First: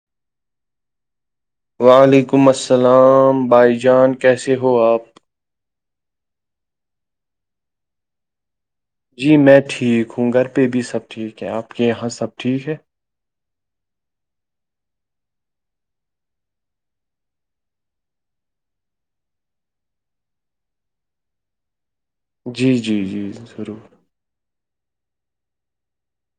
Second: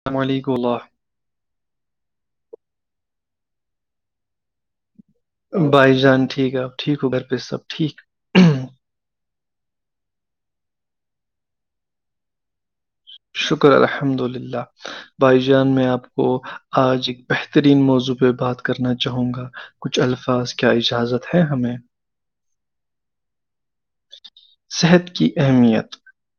استمالی گلہ وعلیکم السلام بھائی جان کیسے ہو آپ بھائی جان ٹھیک ہے آپ ٹھیک ہو گھر پہ سب ٹھیک جی میں ٹھیک ہوں گھر پہ بھی سب ٹھیک ہے آپ کے یہاں سب ٹھیک ہے شکر الحمد للہ بھائی جان میں آپ کو آج ایک بہترین موضوع پہ بات کرنا چاہوں گا کچھ الفاظ کیا اجازت ہے ہمیں جی جی جی ضرور صحت کی اہمیت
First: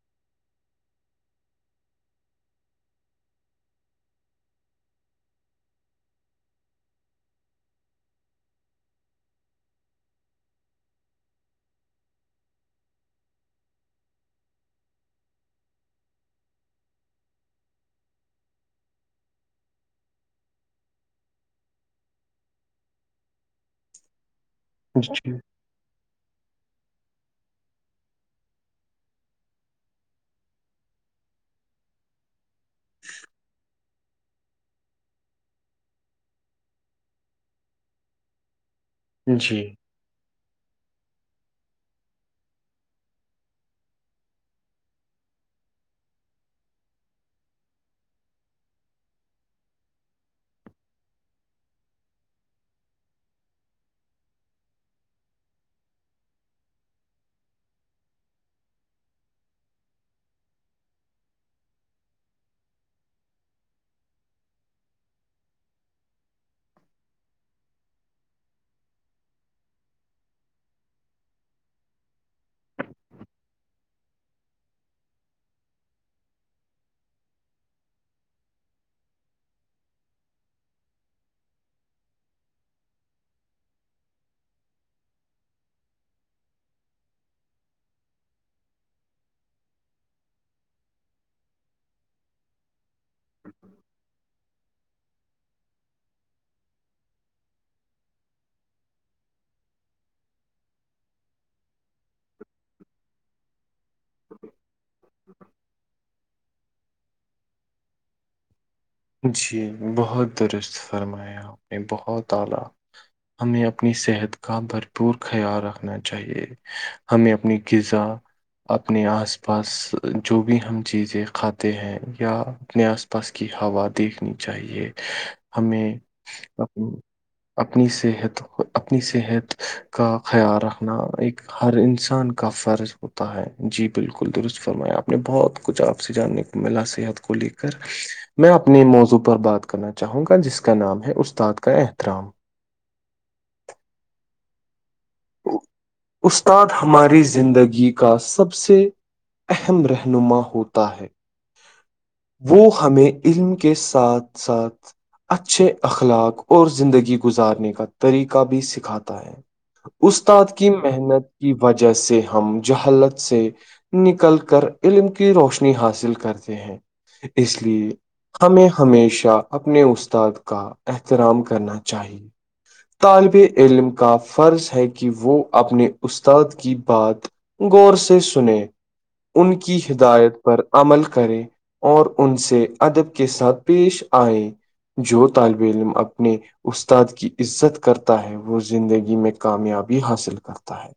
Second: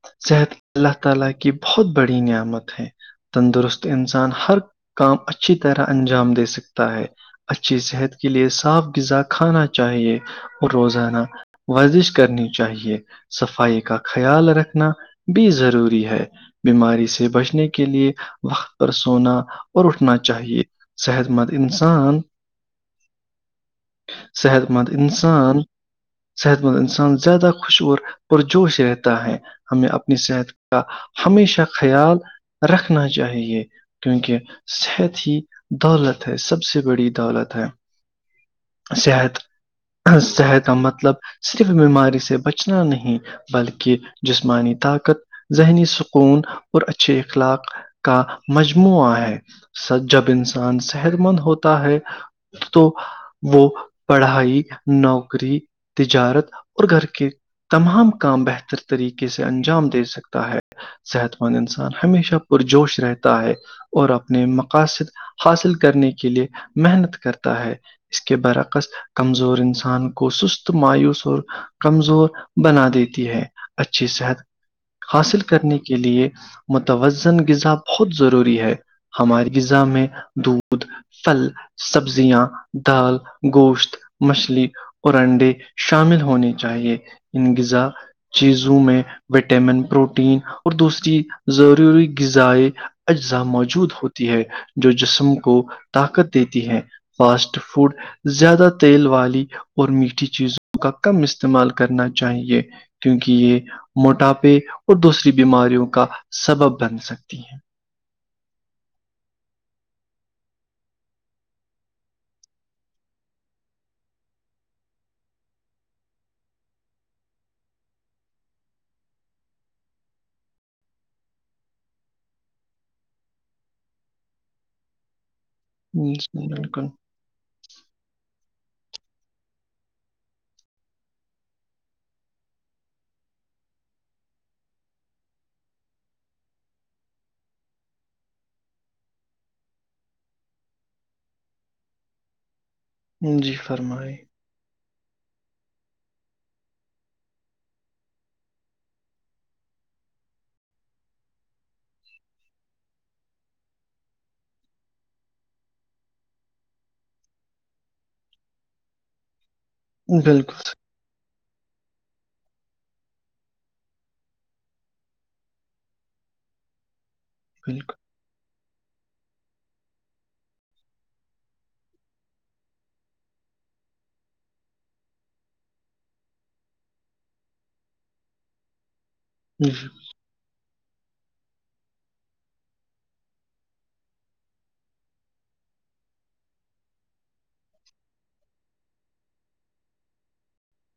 [unintelligible] تندرست انسان ہر کام اچھی طرح انجام دے سکتا ہے اچھی صحت کے لیے صاف غذا کھانا چاہیے اور روزانہ ورزش کرنی چاہیے صفائی کا خیال رکھنا بھی ضروری ہے بیماری سے بچنے کے لیے وقت پر سونا اور اٹھنا چاہیے صحت مند انسان صحت حت مند جی انسان صحت مند انسان ان زیادہ خوشور پر جوش رہتا ہے ہمیں اپنی صحت کا ہمیشہ خیال رکھنا چاہیے کیونکہ صحت ہی دولت ہے سب سے بڑی دولت ہے صحت جی صحت کا مطلب صرف بیماری سے بچنا نہیں بلکہ جسمانی طاقت ذہنی سکون اور اچھے اخلاق کا مجموعہ ہے س جب انسان صحت مند ہوتا ہے تو وہ پڑھائی نوکری تجارت اور گھر کے تمام کام بہتر طریقے سے انجام دے سکتا ہے صحت مند انسان ہمیشہ پرجوش رہتا ہے اور اپنے مقاصد حاصل کرنے کے لیے محنت کرتا ہے اس کے برعکس کمزور انسان کو سست مایوس اور کمزور بنا دیتی ہے اچھی صحت حاصل کرنے کے لیے متوزن غذا بہت ضروری ہے ہماری غذا میں دودھ پھل سبزیاں دال گوشت مچھلی اور انڈے شامل ہونے چاہیے ان غذا چیزوں میں وٹامن پروٹین اور دوسری ضروری غذائ اجزاء موجود ہوتی ہے جو جسم کو طاقت دیتی ہے فاسٹ فوڈ زیادہ تیل والی اور میٹھی چیزوں کا کم استعمال کرنا چاہیے کیونکہ یہ موٹاپے اور دوسری بیماریوں کا سبب بن سکتی ہیں جی بہت درست فرمایا بہت اعلی ہمیں اپنی صحت کا بھرپور خیال رکھنا چاہیے ہمیں اپنی غذا اپنے آس پاس جو بھی ہم چیزیں کھاتے ہیں یا اپنے آس پا پس کی ہوا دیکھنی چاہیے ہمیں جی بالکل اپنی اپنی صحت اپنی صحت کا خیال رکھنا ایک ہر انسان کا فرض ہوتا ہے جی بالکل درست فرمایا آپ نے بہت کچھ آپ سے جاننے ملا سیات کو لے کر میں آپ اپنے موضوع پر بات کرنا چاہوں گا جس کا نام ہے استاد کا احترام جی فرمائی استاد ہماری زندگی کا سب سے اہم رہنما ہوتا ہے وہ ہمیں علم کے ساتھ ساتھ اچھے اخلاق اور زندگی گزارنے کا طریقہ بھی سکھاتا ہے استاد بالکل کی محنت کی وجہ سے ہم جہلت سے نکل کر علم کی روشنی حاصل کرتے ہیں اس لیے بالکل ہمیں ہمیشہ اپنے استاد کا احترام کرنا چاہیے طالب علم کا فرض ہے کہ کہ وہ اپنے استاد کی بات غور سے سنے ان جی کی ہدایت پر عمل کرے اور ان سے ادب کے ساتھ پیش آئے جو طالب علم اپنے استاد کی عزت کرتا ہے وہ زندگی میں کامیاب حاصل کرتا ہے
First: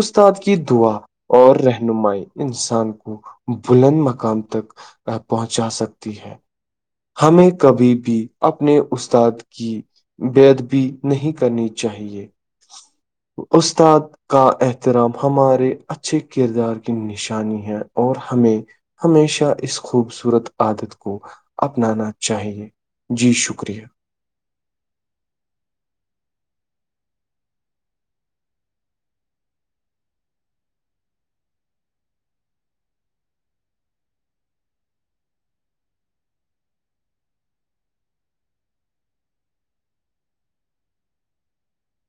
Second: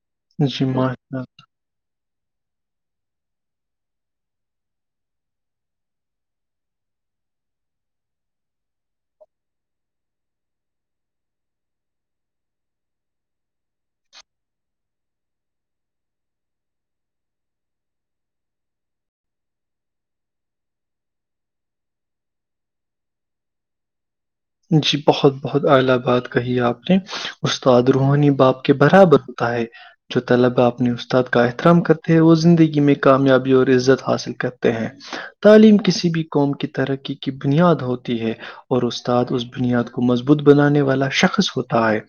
استاد کی جی دعا ماشاء اور رہنمائی انسان کو بلند مقام تک پہنچا سکتی ہے ہمیں کبھی بھی اپنے استاد کی بےدبی نہیں کرنی چاہیے استاد کا احترام ہمارے اچھے کردار کی نشانی ہے اور ہمیں ہمیشہ اس خوبصورت عادت کو اپنانا چاہیے جی شکریہ جی بہت بہت اعلی بات کہی ہے آپ نے استاد روحانی باپ کے برابر ہوتا ہے جو طلباء اپنے استاد کا احترام کرتے ہیں وہ زندگی میں کامیابی اور عزت حاصل کرتے ہیں تعلیم کسی بھی قوم کی ترقی کی بنیاد ہوتی ہے اور اس اس بنیاد کو مضبوط بنانے والا شخص ہوتا ہے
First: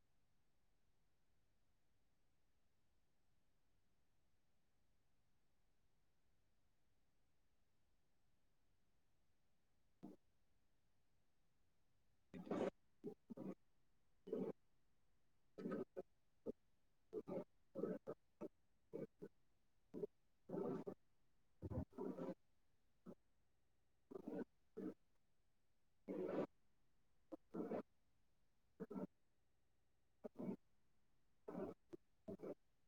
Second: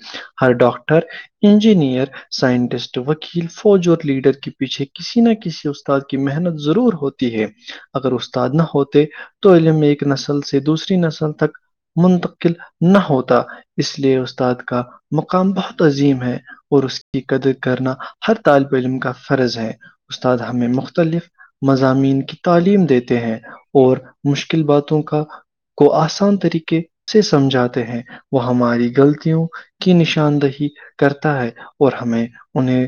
ہر ڈاکٹر انجینئر سائنٹسٹ وکیل فوج اور لیڈر کے پیچھے کسی نہ کسی استاد کی محنت ضرور ہوتی ہے اگر استاد نہ ہوتے تو علم ایک نسل سے دوسری نسل تک منتقل نہ ہوتا اس لیے استاد کا مقام بہت عظیم ہے اور اس کی قدر کرنا ہر طالب علم کا فرض ہے استاد ہمیں مختلف مضامین کی تعلیم دیتے ہیں اور مشکل باتوں کا کو آسان طریقے سے سمجھاتے ہیں وہ ہماری غلطوں کی نشاندہی کرتا ہے اور ہمیں انہیں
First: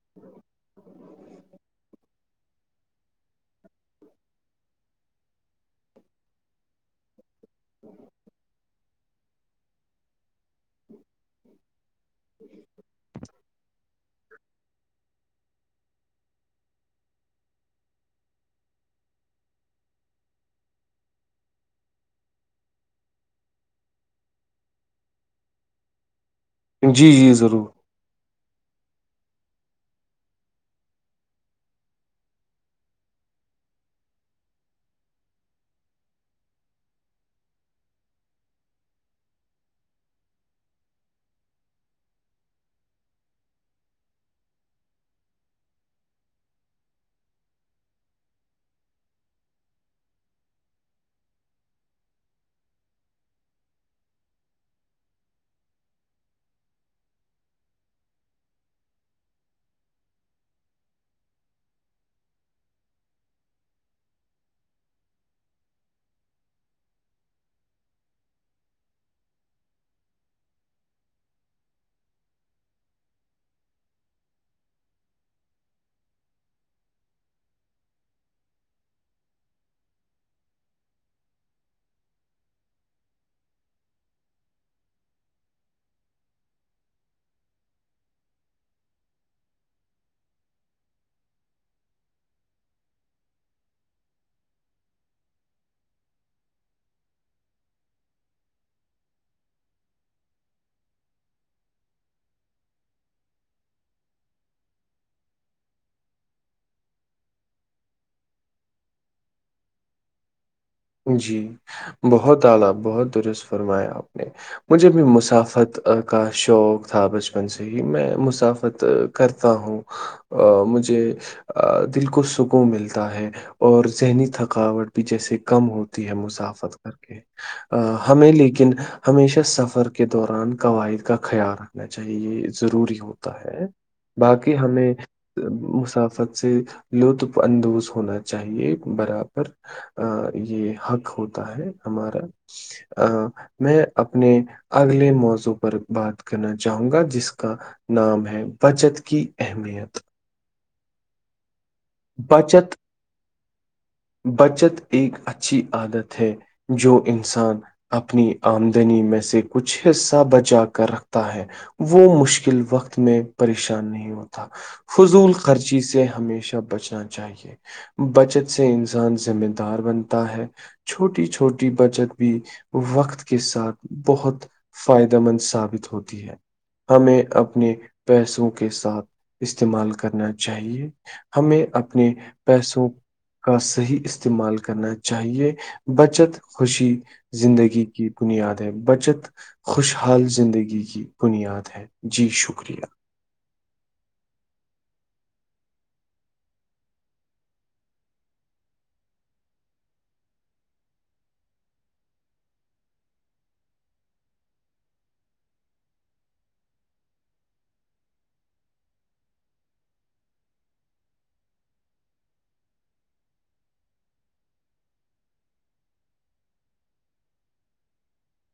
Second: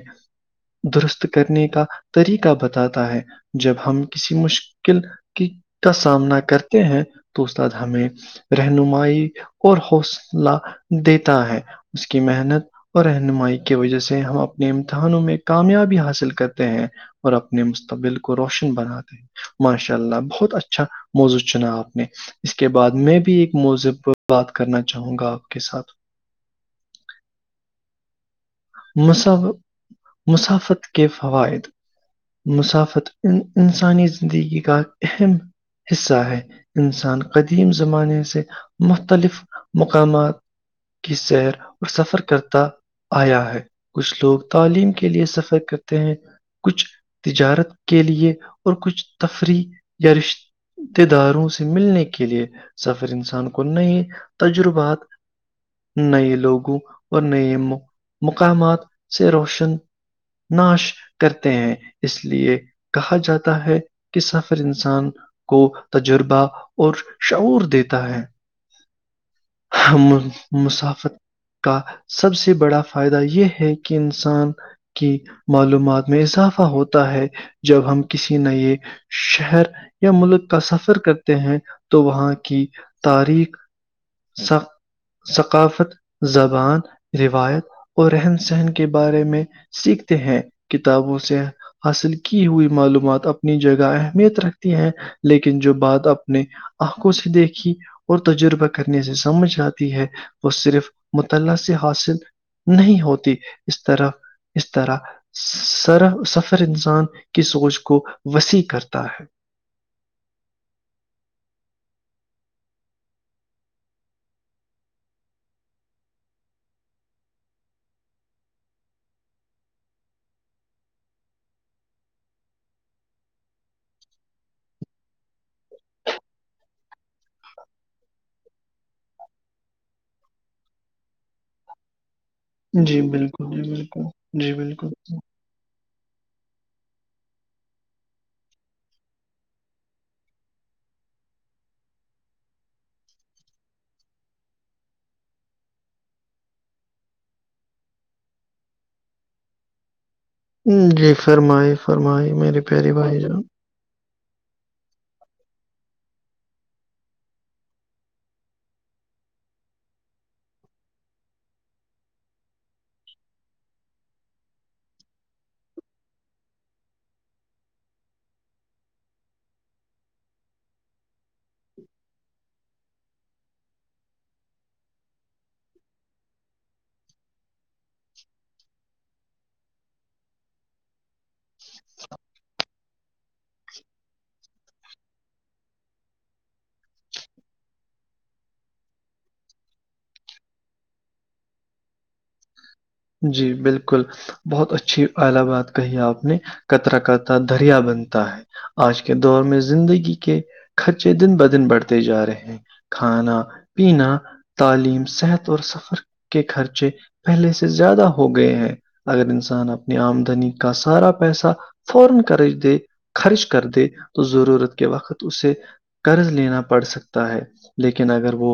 درست کرنے کا طریقہ بتاتا ہے جب ہم کسی مشکل کی کا سامنا کرتے ہیں تو استاد ہمیں رہ رہنمائی اور حوصلہ دیتا ہے اس کی محنت اور رہنمائی کی وجہ سے ہم اپنے امتحانوں میں کامیابی حاصل کرتے ہیں اور اپنے مستقبل کو روشن بناتے ہیں ماشاء اللہ بہت اچھا موضوع چنا آپ نے اس کے بعد میں بھی ایک موضب پر بات کرنا چاہوں گا آپ کے ساتھ جی جی ضرور مس مسافت کے فوائد مسافت ان انسانی زندگی کا اہم حصہ ہے انسان قدیم زمانے سے مختلف مقامات کی سیر اور سفر کرتا آیا ہے کچھ لوگ تعلیم کے لیے سفر کرتے ہیں کچھ تجارت کے لیے اور کچھ تفریح یا رش د داروں سے ملنے کے لیے سفر انسان کو نہیںئے تجربات نئے لوگوں اور نئے مقامات سے روشن ناش کرتے ہیں اس لیے کہا جاتا ہے کہ سفر انسان کو تجربہ اور شعور دیتا ہے مسافت کا سب سے بڑا فائدہ یہ ہے کہ انسان کی معلومات میں اضافہ ہوتا ہے جب ہم کسی ن یہ شہر یا ملک کا سفر کرتے ہیں تو وہاں کی تاریخ ثقافت زبان روایت اور رہن سہن کے بارے میں سیکھتے ہیں کتابوں سے حاصل کی ہوئی معلومات اپنی جگہ اہمیت رکھتی ہیں لیکن جو بات اپنے آنکھوں سے دیکھی اور تجربہ کرنے سے سمجھ آتی ہے وہ صرف مطعہ سے حاصل نہیں ہوتی اس طرح اس طرح سرا سفر انسان کی سوچ کو وسیع کرتا ہے جی بہت اعلی بہت درست فرمایا آپ نے مجھے بھی مسافت کا شوق تھا بچپن سے میں مسافت کرتا ہوں مجھے دل کو سکون ملتا ہے اور ذہنی تھکاوٹ بھی جیسے کم ہوتی ہے مسافت کر کے ہمیں لیکن ہمیشہ سفر کے دوران قواعد کا خیال رکھنا چاہے یہ ضروری جی ہوتا بالکل ہے جی بالکل جی باقی بالکل ہمیں مسافت سے لطف اندوز ہونا چاہیے برابر یہ حق ہوتا ہے ہمارا میں اپنے اگلے موضوع پر بات کرنا چاہوں گا جس کا نام ہے بچت کی اہمیت جی فرمائی فرمائی میری بچت پیاری بھائی جان بچت ایک اچھی عادت ہے جو انسان اپنی آمدنی میں سے کچھ حصہ بچا کر رکھتا ہے وہ مشکل وقت میں پریشان نہیں ہوتا فضول خرچی سے ہمیشہ بچنا چاہیے بچت سے انسان ذمہ دار بنتا ہے چھوٹی چھوٹی بچت بھی وقت کے ساتھ بہت فائدہ مند ثابت ہوتی ہے ہمیں اپنے پیسوں کے ساتھ استعمال کرنا چاہیے ہمیں اپنے پیسوں کا صحیح استعمال کرنا چاہیے بچت خوشی زندگی کی بنیاد ہے بچت خوشحال زندگی کی بنیاد ہے جی شکریہ جی بالکل بہت اچھی الیباد کہی آپ نے کترا کرتا دریا بنتا ہے آج کے دور میں زندگی کے خرچے دن بدن بڑھتے جا رہے ہیں کھانا پینا تعلیم صحت اور سفر کے خرچے پہلے سے زیادہ ہو گئے ہیں عرب انسان اپنی امدنی کا سارا پیسہ فورا کر رہے تھے خرچ کر دے تو ضرورت کے وقت اسے قرض لینا پڑ سکتا ہے لیکن اگر وہ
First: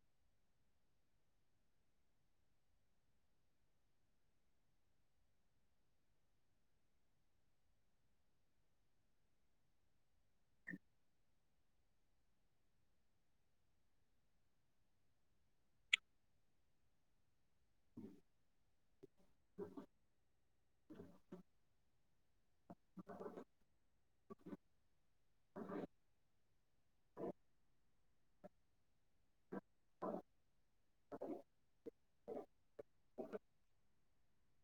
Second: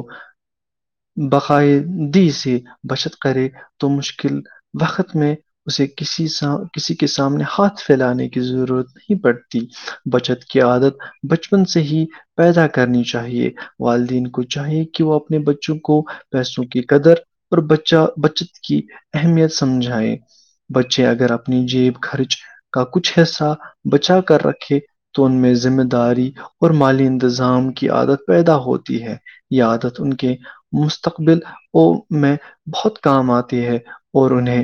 باقاعدی سے بچت کرے تو مشکل وقت میں اسے کسی کسی کے سامنے ہاتھ پھیلانے کی ضرورت پڑتی بچت کی عادت بچپن سے ہی پیدا کرنی چاہیے والدین کو چاہیے کہ وہ اپنے بچوں کو پیسوں کی قدر اور بچہ بچ کی اہمیت سمجھائے بچے اگر اپنی جیب خرچ کا کچھ حصہ بچا کر رکھے تو ان میں ذمہ داری اور مالی انتظام کی عادت پیدا ہوتی ہے یہ عادت ان کے مستقبل ا میں بہت کام آتا ہے اور انہیں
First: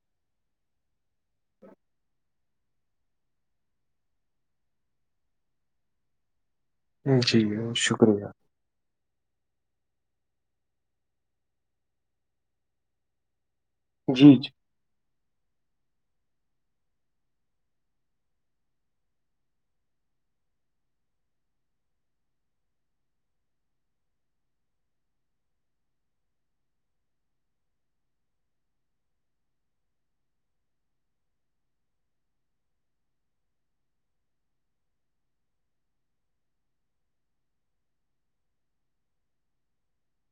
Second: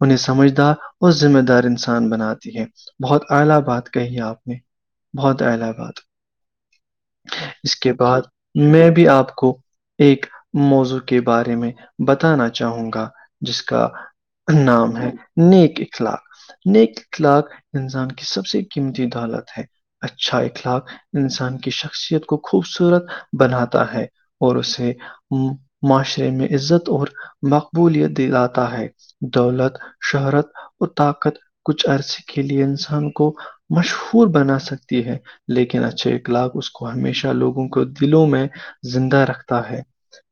انہیں سمجھدار اور ذمہ دار انسان بناتی ہے بہت اعلی بات کہی اپ نے بہت اعلی بات جی اس کے بعد شکریہ میں بھی آپ کو ایک موضوع کے بارے میں بتانا چاہوں گا جس کا جی جی نام ہے نیک اخلاق نیکخلاق انسان کی سب سے قیمتی دالت ہے اچھا اخلاق انسان کی شخصیت کو خوبصورت بناتا ہے اور اسے معاشرے میں عزت اور مقبولیت دلاتا ہے دولت شہرت وہ طاقت کچھ عرصے کے لیے انسان کو مشہور بنا سکتی ہے لیکن اچھے اخلاق اس کو ہمیشہ لوگوں کو دلوں میں زندہ رکھتا ہے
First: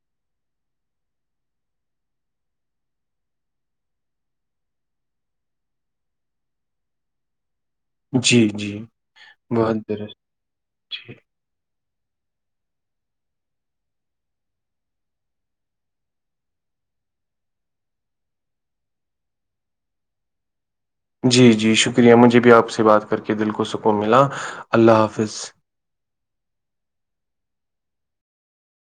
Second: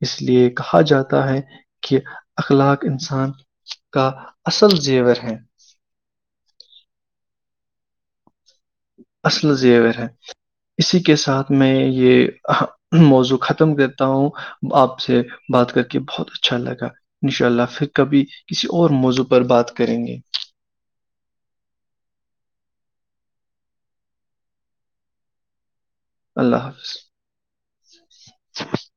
اس لیے کہا جاتا ہے کہ اخلاق انسان کا اصل زیور ہے جی جی اصل بہت زیور ہے درست اسی جی کے ساتھ میں یہ موضوع ختم کرتا ہوں آپ سے بات کر کے بہت اچھا لگا ان شاء اللہ پھر کبھی کسی اور موضوع پر بات کریں گے جی جی شکریہ مجھے بھی آپ سے بات کر کے دل کو سکون ملا اللہ حافظ اللہ حافظ